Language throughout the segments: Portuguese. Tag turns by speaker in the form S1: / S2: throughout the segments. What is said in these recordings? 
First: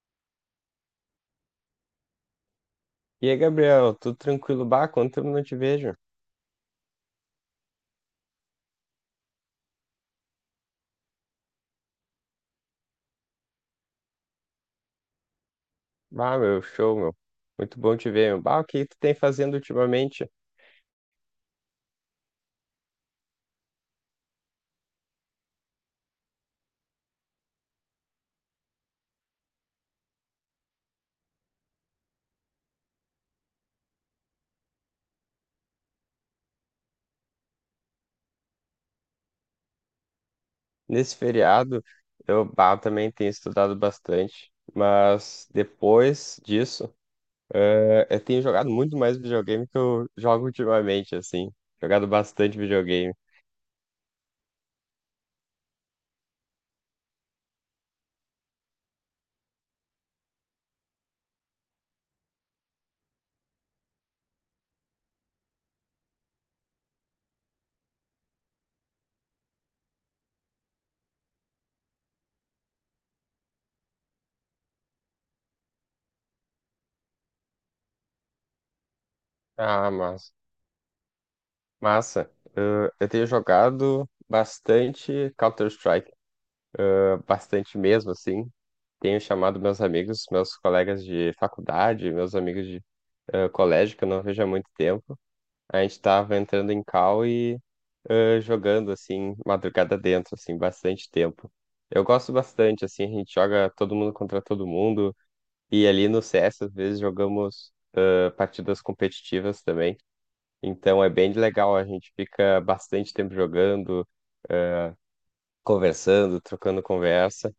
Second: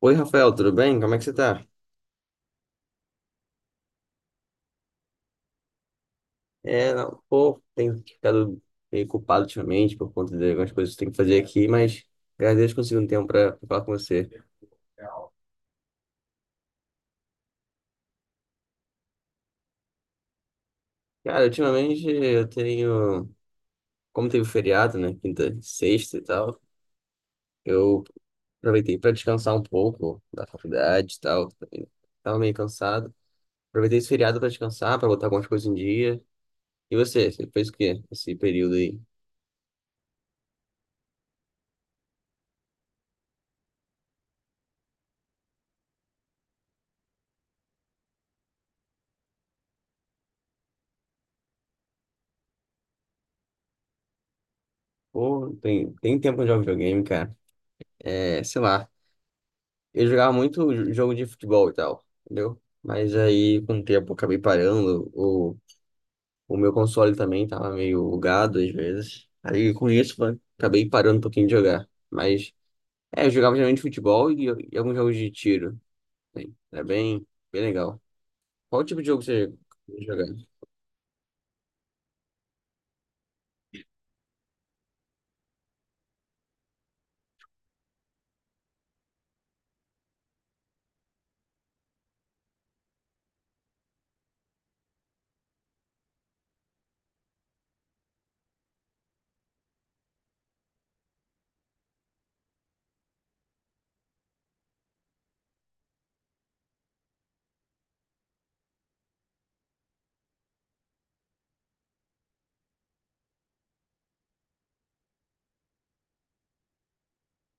S1: Oi, Rafael, tudo bem? Como é que você tá?
S2: E aí, Gabriel, tudo tranquilo? Bah, quanto tempo não te vejo?
S1: Não, pô, tenho ficado meio culpado ultimamente por conta de algumas coisas que eu tenho que fazer aqui, mas graças a Deus consegui um tempo pra falar com você.
S2: Bah, meu, show, meu. Muito bom te ver, meu. Bah, o que tu tem fazendo ultimamente
S1: Cara, ultimamente eu tenho, como teve feriado, né, quinta, sexta e tal, eu aproveitei pra descansar um pouco da faculdade e tal, também tava meio cansado. Aproveitei esse feriado pra descansar, pra botar algumas coisas em dia. E você, você fez o quê nesse período aí?
S2: nesse feriado? Eu, bah, também tenho estudado bastante, mas depois disso, eu tenho jogado muito mais videogame que eu jogo ultimamente, assim. Jogado bastante videogame.
S1: Pô, tem tempo de jogar videogame, cara. É, sei lá. Eu jogava muito jogo de futebol e tal, entendeu? Mas aí, com o tempo, eu acabei parando. O meu console também tava meio bugado às vezes. Aí, com isso, acabei parando um pouquinho de jogar. Mas, é, eu jogava geralmente futebol e alguns jogos de tiro assim. Era bem, bem legal. Qual tipo de jogo você
S2: Ah,
S1: jogava?
S2: massa. Eu tenho jogado bastante Counter-Strike, bastante mesmo, assim. Tenho chamado meus amigos, meus colegas de faculdade, meus amigos de colégio, que eu não vejo há muito tempo. A gente tava entrando em call e jogando, assim, madrugada dentro, assim, bastante tempo. Eu gosto bastante, assim, a gente joga todo mundo contra todo mundo. E ali no CS, às vezes, jogamos partidas competitivas também. Então é bem legal, a gente fica bastante tempo jogando, conversando, trocando conversa.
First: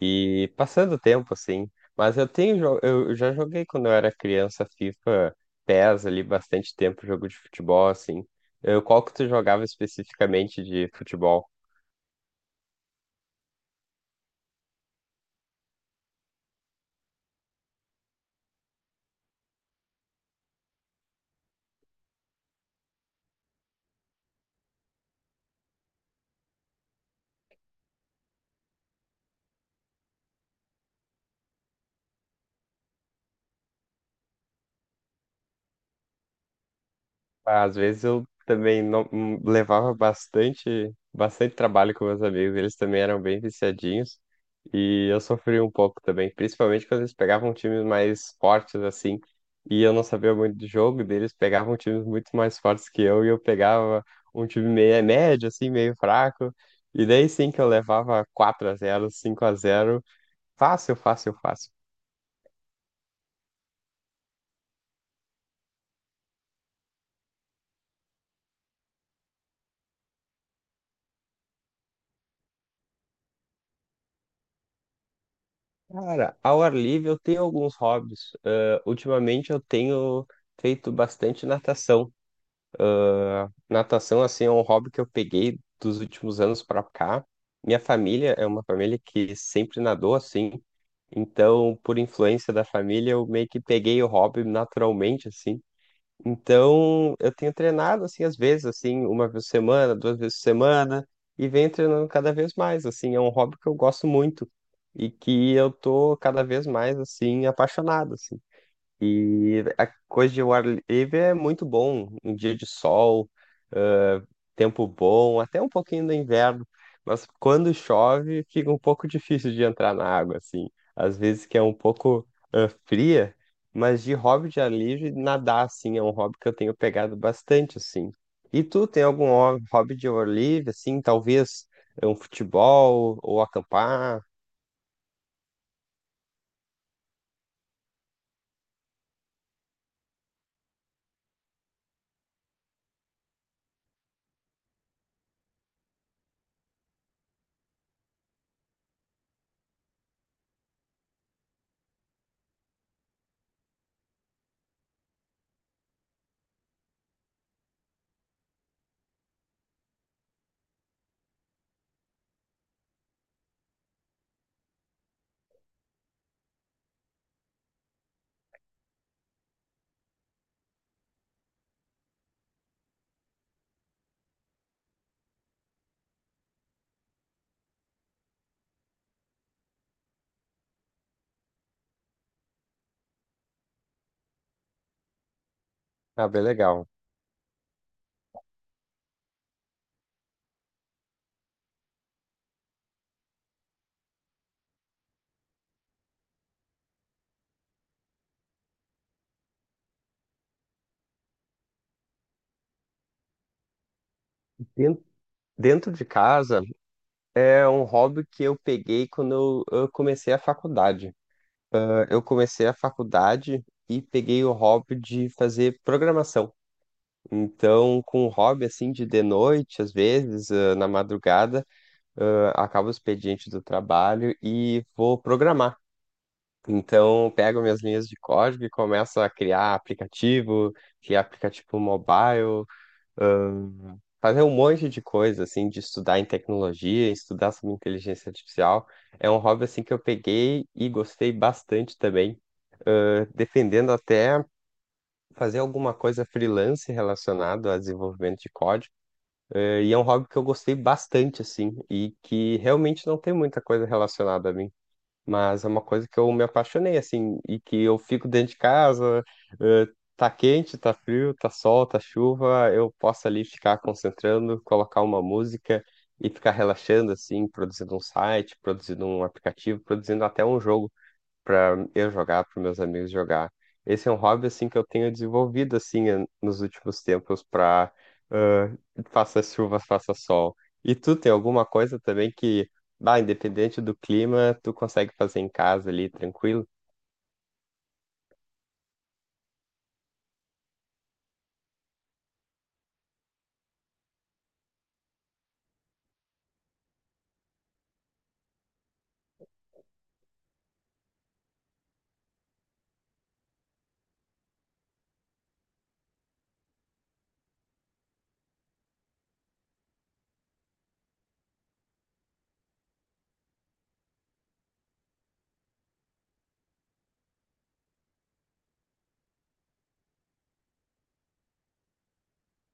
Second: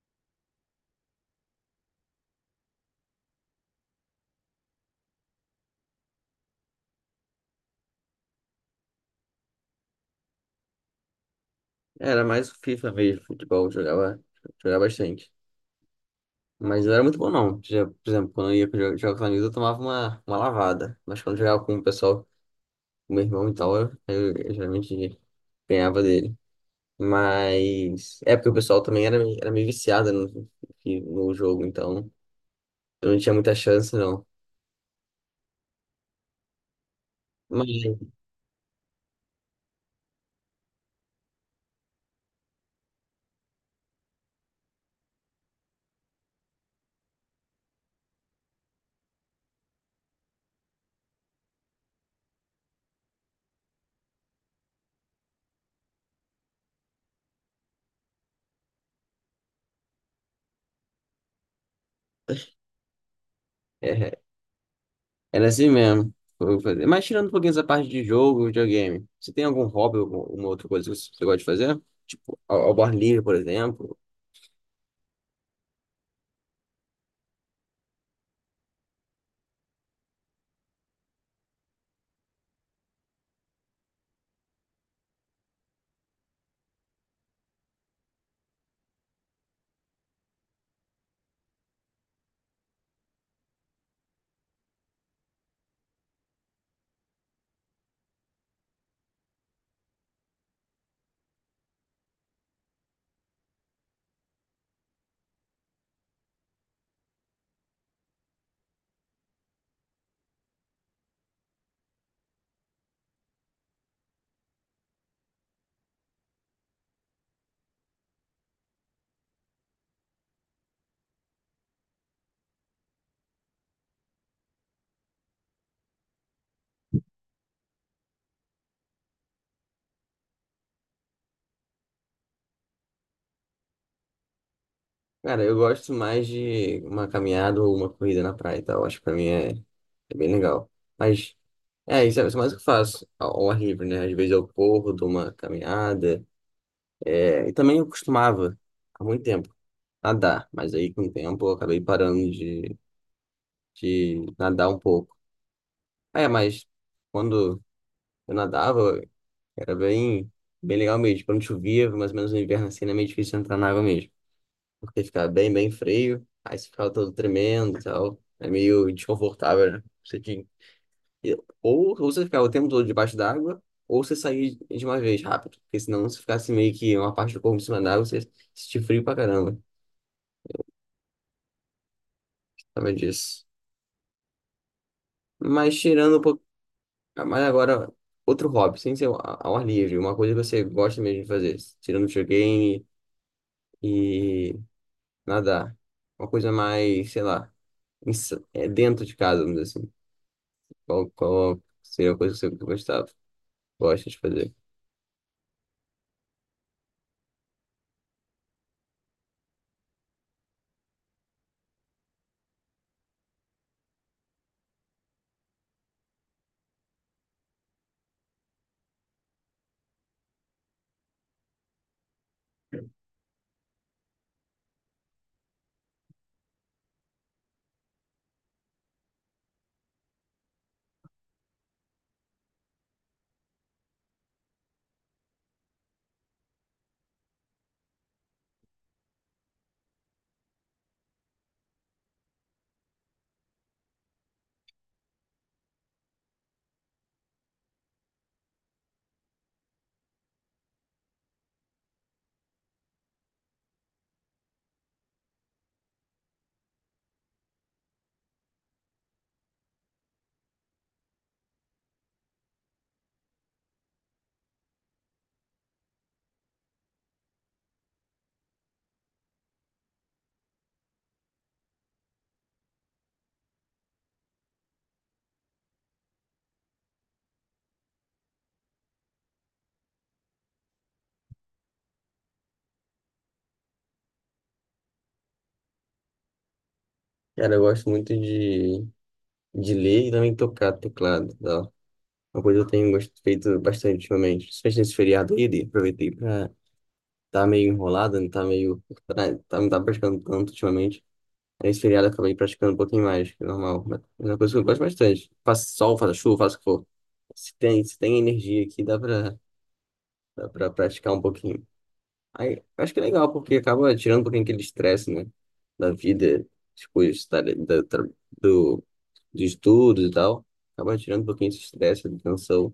S2: E passando o tempo, assim. Mas eu já joguei quando eu era criança FIFA, PES ali, bastante tempo, jogo de futebol, assim. Qual que tu jogava especificamente de futebol?
S1: Era mais FIFA mesmo, futebol. Eu jogava, jogava bastante. Mas não era muito bom, não. Já, por exemplo, quando eu ia jogar com os amigos, eu tomava uma lavada. Mas quando eu jogava com o pessoal, o meu irmão e tal, eu geralmente ganhava dele. Mas é porque o pessoal também era, era meio viciado no jogo, então eu não tinha muita chance, não.
S2: Ah,
S1: Mas
S2: às vezes eu também não levava bastante, bastante trabalho com meus amigos, eles também eram bem viciadinhos e eu sofria um pouco também, principalmente quando eles pegavam times mais fortes assim, e eu não sabia muito de jogo deles, pegavam times muito mais fortes que eu e eu pegava um time meio médio assim, meio fraco, e daí sim que eu levava 4-0 5-0 fácil, fácil, fácil.
S1: é, era assim mesmo. Mas tirando um pouquinho essa parte de jogo, videogame, você tem algum hobby, ou alguma outra coisa que você gosta de fazer? Tipo, ao ar livre, por exemplo.
S2: Cara, ao ar livre eu tenho alguns hobbies. Ah, ultimamente eu tenho feito bastante natação. Natação, assim, é um hobby que eu peguei dos últimos anos pra cá. Minha família é uma família que sempre nadou assim. Então, por influência da família, eu meio que peguei o hobby naturalmente, assim. Então, eu tenho treinado assim às vezes, assim, uma vez por semana, duas vezes por semana, e venho treinando cada vez mais, assim, é um hobby que eu gosto muito e que eu tô cada vez mais assim apaixonado, assim. E a coisa de o ar livre é muito bom, um dia de sol, ah, tempo bom, até um pouquinho do inverno, mas quando chove fica um pouco difícil de entrar na água, assim. Às vezes que é um pouco fria, mas de hobby de ar livre, nadar, assim, é um hobby que eu tenho pegado bastante, assim. E tu tem algum hobby de ar livre, assim, talvez é um futebol ou acampar?
S1: Cara, eu gosto mais de uma caminhada ou uma corrida na praia e tal. Acho que pra mim é, é bem legal. Mas é, isso é mais o que eu faço ao ar livre, né? Às vezes eu corro, dou uma caminhada. É, e também eu costumava, há muito tempo, nadar. Mas aí, com o tempo, eu acabei de nadar um pouco. Ah, é, mas quando eu nadava, era bem, bem legal mesmo. Tipo, quando chovia, mais ou menos no inverno, assim, era meio difícil entrar na água mesmo. Porque ficava bem, bem frio. Aí você ficava todo tremendo e tal. É meio desconfortável, né? E- ou você ficar o tempo todo debaixo d'água, ou você sair de uma vez rápido. Porque senão, se ficasse meio que uma parte do corpo em cima d'água, você sentir frio pra caramba. Sabe disso. Mas tirando um
S2: Ah, bem
S1: pouco.
S2: legal.
S1: Mas agora, outro hobby, sem ser ao ar livre, uma coisa que você gosta mesmo de fazer. Tirando videogame e nadar. Uma coisa mais, sei lá, é dentro de casa, vamos dizer assim. Qual, qual seria a coisa que você gostava? Gosta de fazer?
S2: Den- Dentro de casa, é um hobby que eu peguei quando eu comecei a faculdade. Ah, eu comecei a faculdade e peguei o hobby de fazer programação. Então, com o hobby assim de noite, às vezes, na madrugada, acaba o expediente do trabalho e vou programar. Então, pego minhas linhas de código e começo a criar aplicativo mobile, fazer um monte de coisa, assim, de estudar em tecnologia, estudar sobre inteligência artificial. É um hobby, assim, que eu peguei e gostei bastante também, defendendo até fazer alguma coisa freelance relacionado a desenvolvimento de código. E é um hobby que eu gostei bastante, assim, e que realmente não tem muita coisa relacionada a mim. Mas é uma coisa que eu me apaixonei, assim, e que eu fico dentro de casa, eh, tá quente, tá frio, tá sol, tá chuva, eu posso ali ficar concentrando, colocar uma música e ficar relaxando, assim, produzindo um site, produzindo um aplicativo, produzindo até um jogo para eu jogar, para meus amigos jogar. Esse é um hobby assim que eu tenho desenvolvido assim nos últimos tempos para faça chuva, faça sol. E tu tem alguma coisa também que, bah, independente do clima, tu consegue fazer em casa ali tranquilo?
S1: Cara, eu gosto muito de ler e também tocar teclado. Uma coisa que eu tenho feito bastante ultimamente, principalmente nesse feriado aí, aproveitei pra, tá meio enrolado, não tá meio, tá, tá- não tá praticando tanto ultimamente. Aí, nesse feriado eu acabei praticando um pouquinho mais, que é normal. Mas é uma coisa que eu gosto bastante. Faça sol, faça chuva, faça o que for. Se tem energia aqui, dá pra praticar um pouquinho. Aí, eu acho que é legal, porque acaba tirando um pouquinho aquele estresse, né? Da vida, depois dos estudos e tal. Acaba tirando um pouquinho esse estresse, da tensão,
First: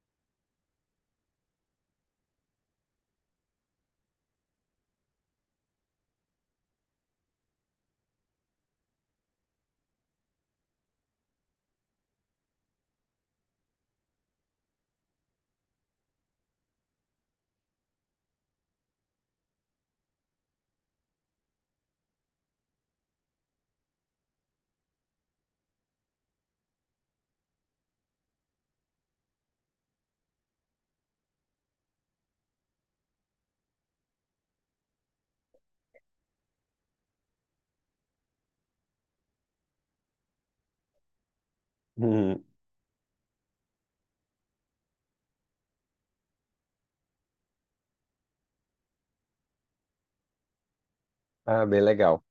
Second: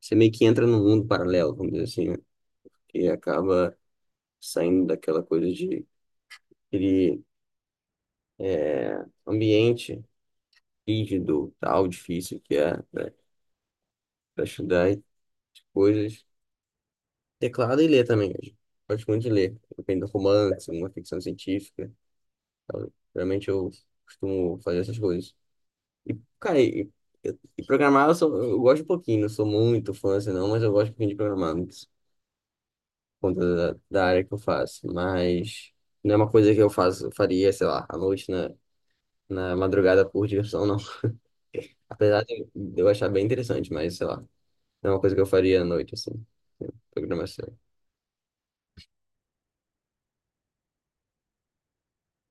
S1: você meio que entra num mundo paralelo, vamos dizer assim, né? E acaba saindo daquela coisa de aquele ambiente rígido, tal, difícil que é para estudar e coisas. Teclado e ler também, eu gosto muito de ler, depende do romance, uma ficção científica, tal. Geralmente eu costumo fazer essas coisas. Cara, e, e programar eu, eu gosto um pouquinho, não sou muito fã assim não, mas eu gosto um pouquinho de programar, por conta da área que eu faço, mas... Não é uma coisa que eu faço, eu faria, sei lá, à noite, né? Na madrugada por diversão, não. Apesar
S2: Hum.
S1: de eu achar bem interessante, mas sei lá, não é uma coisa que eu faria à noite, assim, né, programação.
S2: Ah, bem legal.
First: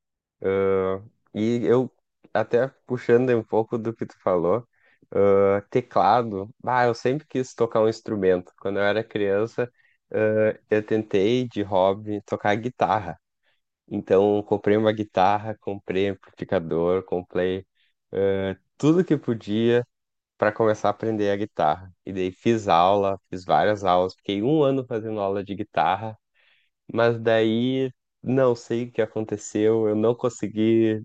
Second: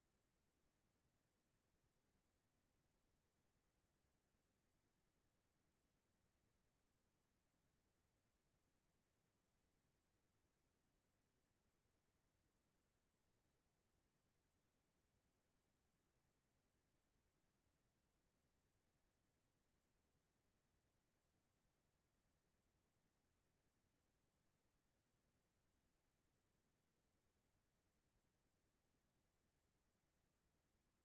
S2: Ah, e eu até puxando um pouco do que tu falou, teclado. Bah, eu sempre quis tocar um instrumento. Quando eu era criança, eu tentei de hobby tocar guitarra. Então, comprei uma guitarra, comprei amplificador, comprei tudo que podia para começar a aprender a guitarra. E daí fiz aula, fiz várias aulas, fiquei um ano fazendo aula de guitarra, mas daí não sei o que aconteceu, eu não consegui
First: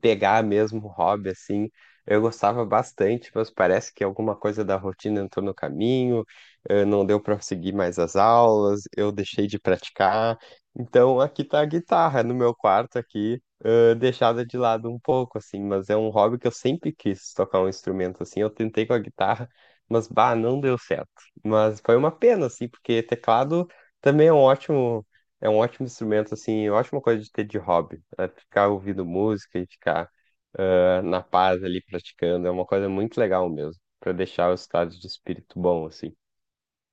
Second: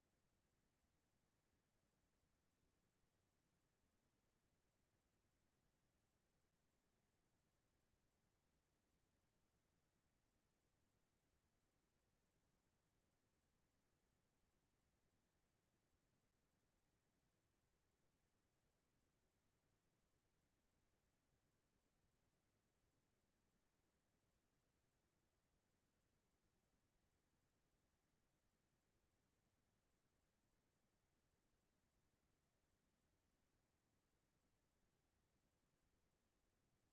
S2: pegar mesmo o hobby assim. Eu gostava bastante, mas parece que alguma coisa da rotina entrou no caminho, não deu para seguir mais as aulas, eu deixei de praticar. Então aqui tá a guitarra no meu quarto aqui, deixada de lado um pouco assim, mas é um hobby que eu sempre quis tocar um instrumento assim. Eu tentei com a guitarra, mas bah, não deu certo. Mas foi uma pena assim, porque teclado também é um ótimo, é um ótimo instrumento, assim, ótima coisa de ter de hobby. É ficar ouvindo música e ficar na paz ali praticando. É uma coisa muito legal mesmo, para deixar o estado de espírito bom, assim.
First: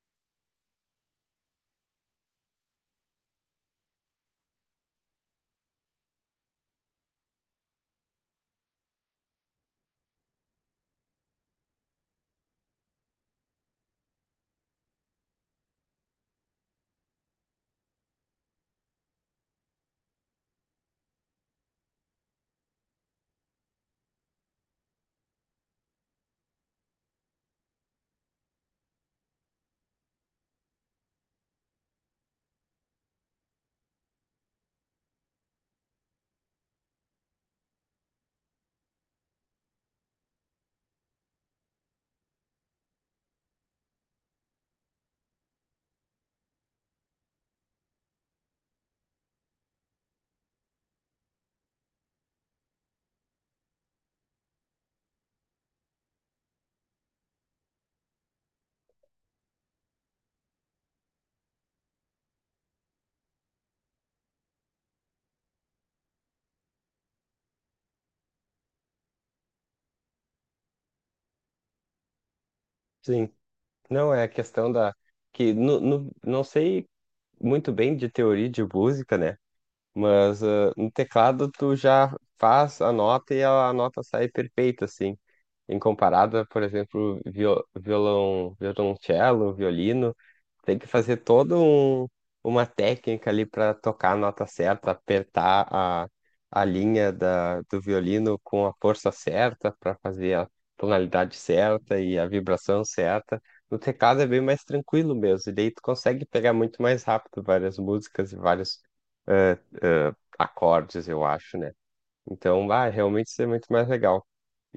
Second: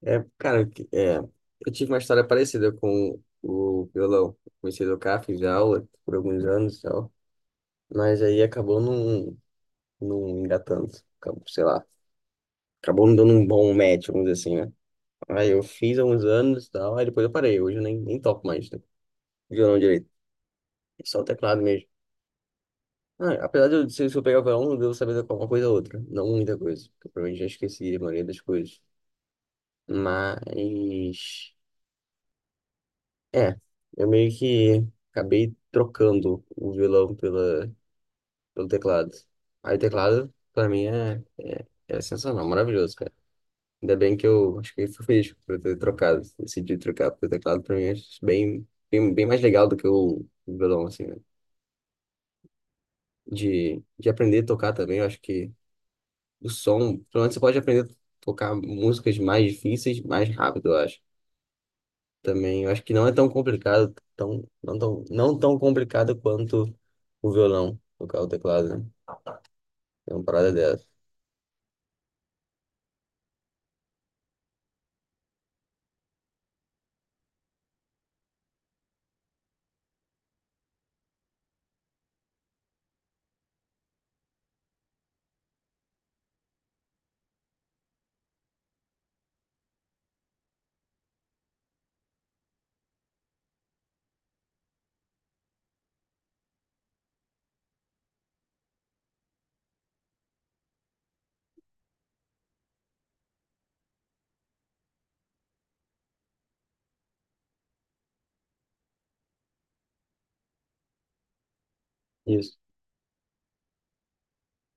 S1: É, cara, é, eu tive uma história parecida com o violão. Comecei a tocar, fiz aula por alguns anos e tal, mas aí acabou não, não engatando, acabou, sei lá, acabou não dando um bom match, vamos dizer assim, né? Aí eu fiz há uns anos e tal, aí depois eu parei, hoje eu nem toco mais, né, violão direito, só o teclado mesmo. Ah, apesar de eu, se eu pegar o violão, eu devo saber de alguma coisa ou outra. Não muita coisa. Porque eu provavelmente já esqueci a maioria das coisas. Mas. É. Eu meio que acabei trocando o violão pelo teclado. Aí o teclado, pra mim, é sensacional, maravilhoso, cara. Ainda bem que eu acho que eu fui feliz por eu ter trocado. Decidi trocar, porque o teclado, pra mim, é bem, bem, bem mais legal do que o violão, assim, né? De aprender a tocar também, eu acho que. O som, pelo menos você pode aprender a tocar músicas mais difíceis mais rápido, eu acho. Também, eu acho que não é tão complicado, não tão complicado quanto o violão, tocar o teclado, né? É uma parada dessa.
S2: Sim, não é a questão da. Que não sei muito bem de teoria de música, né? Mas no teclado tu já faz a nota e a nota sai perfeita, assim, em comparada, por exemplo, violão, violoncelo, violino, tem que fazer toda uma técnica ali para tocar a nota certa, apertar a linha do violino com a força certa para fazer a tonalidade certa e a vibração certa. No teclado é bem mais tranquilo mesmo, e daí tu consegue pegar muito mais rápido várias músicas e vários acordes, eu acho, né?
S1: Isso.
S2: Então, vai, realmente isso é muito mais legal.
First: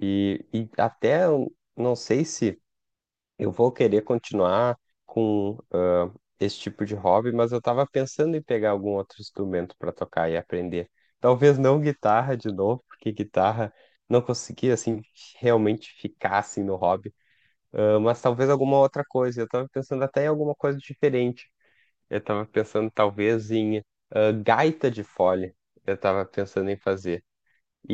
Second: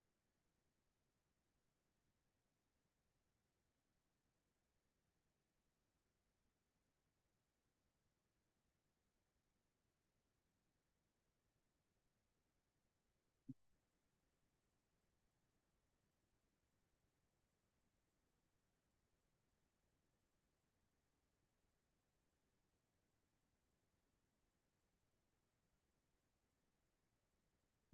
S2: E até eu não sei se eu vou querer continuar com esse tipo de hobby, mas eu estava pensando em pegar algum outro instrumento para tocar e aprender. Talvez não guitarra de novo, porque guitarra não consegui assim realmente ficar assim no hobby. Ah, mas talvez alguma outra coisa. Eu estava pensando até em alguma coisa diferente. Eu estava pensando talvez em gaita de fole. Eu estava pensando em fazer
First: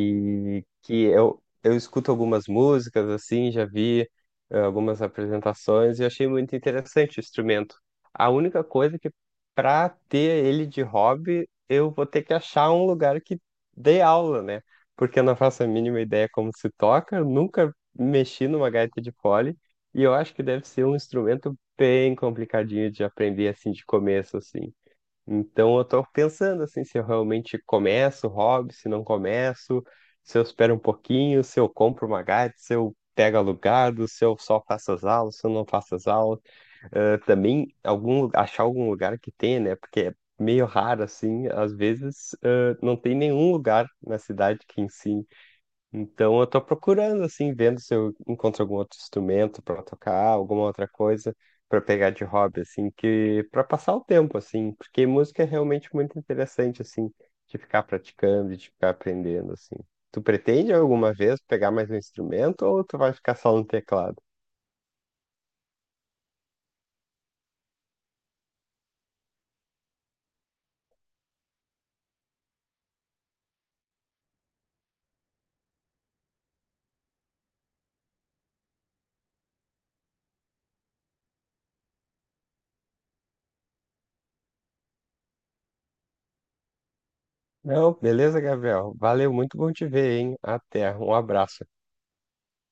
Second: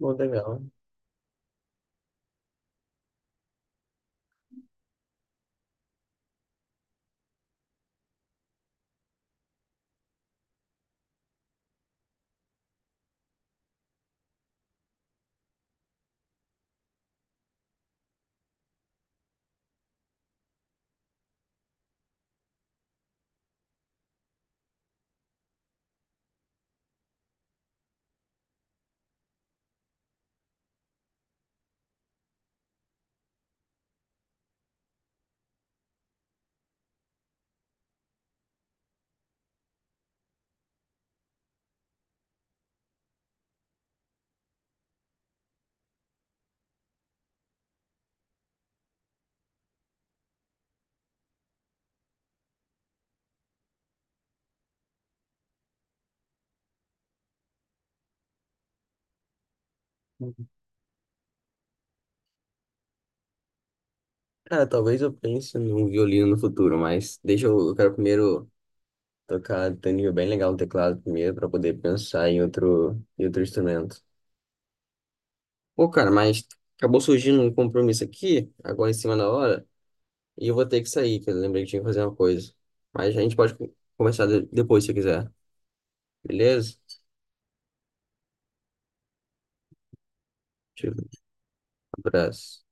S1: Bom, legal.
S2: que eu escuto algumas músicas assim, já vi algumas apresentações e achei muito interessante o instrumento. A única coisa é que para ter ele de hobby, eu vou ter que achar um lugar que dê aula, né? Porque eu não faço a mínima ideia como se toca, eu nunca mexi numa gaita de fole e eu acho que deve ser um instrumento bem complicadinho de aprender assim de começo assim. Então eu tô pensando assim, se eu realmente começo o hobby, se não começo, se eu espero um pouquinho, se eu compro uma Gatti, se eu pego alugado, se eu só faço as aulas, se eu não faço as aulas. Também algum, achar algum lugar que tenha, né? Porque é meio raro assim, às vezes não tem nenhum lugar na cidade que ensine. Então eu tô procurando assim, vendo se eu encontro algum outro instrumento para tocar, alguma outra coisa para pegar de hobby assim, que para passar o tempo assim, porque música é realmente muito interessante assim, de ficar praticando, de ficar aprendendo assim. Tu pretende alguma vez pegar mais um instrumento ou tu vai ficar só no teclado?
S1: Cara, talvez eu pense num violino no futuro, mas deixa eu quero primeiro tocar tem um nível bem legal no teclado primeiro para poder pensar em outro instrumento. Pô, cara, mas acabou surgindo um compromisso aqui, agora em cima da hora. E eu vou ter que sair, que eu lembrei que tinha que fazer uma coisa. Mas a gente pode conversar depois se quiser. Beleza?
S2: Não, beleza, Gabriel. Valeu, muito bom te ver, hein? Até,
S1: Um
S2: um abraço.
S1: abraço.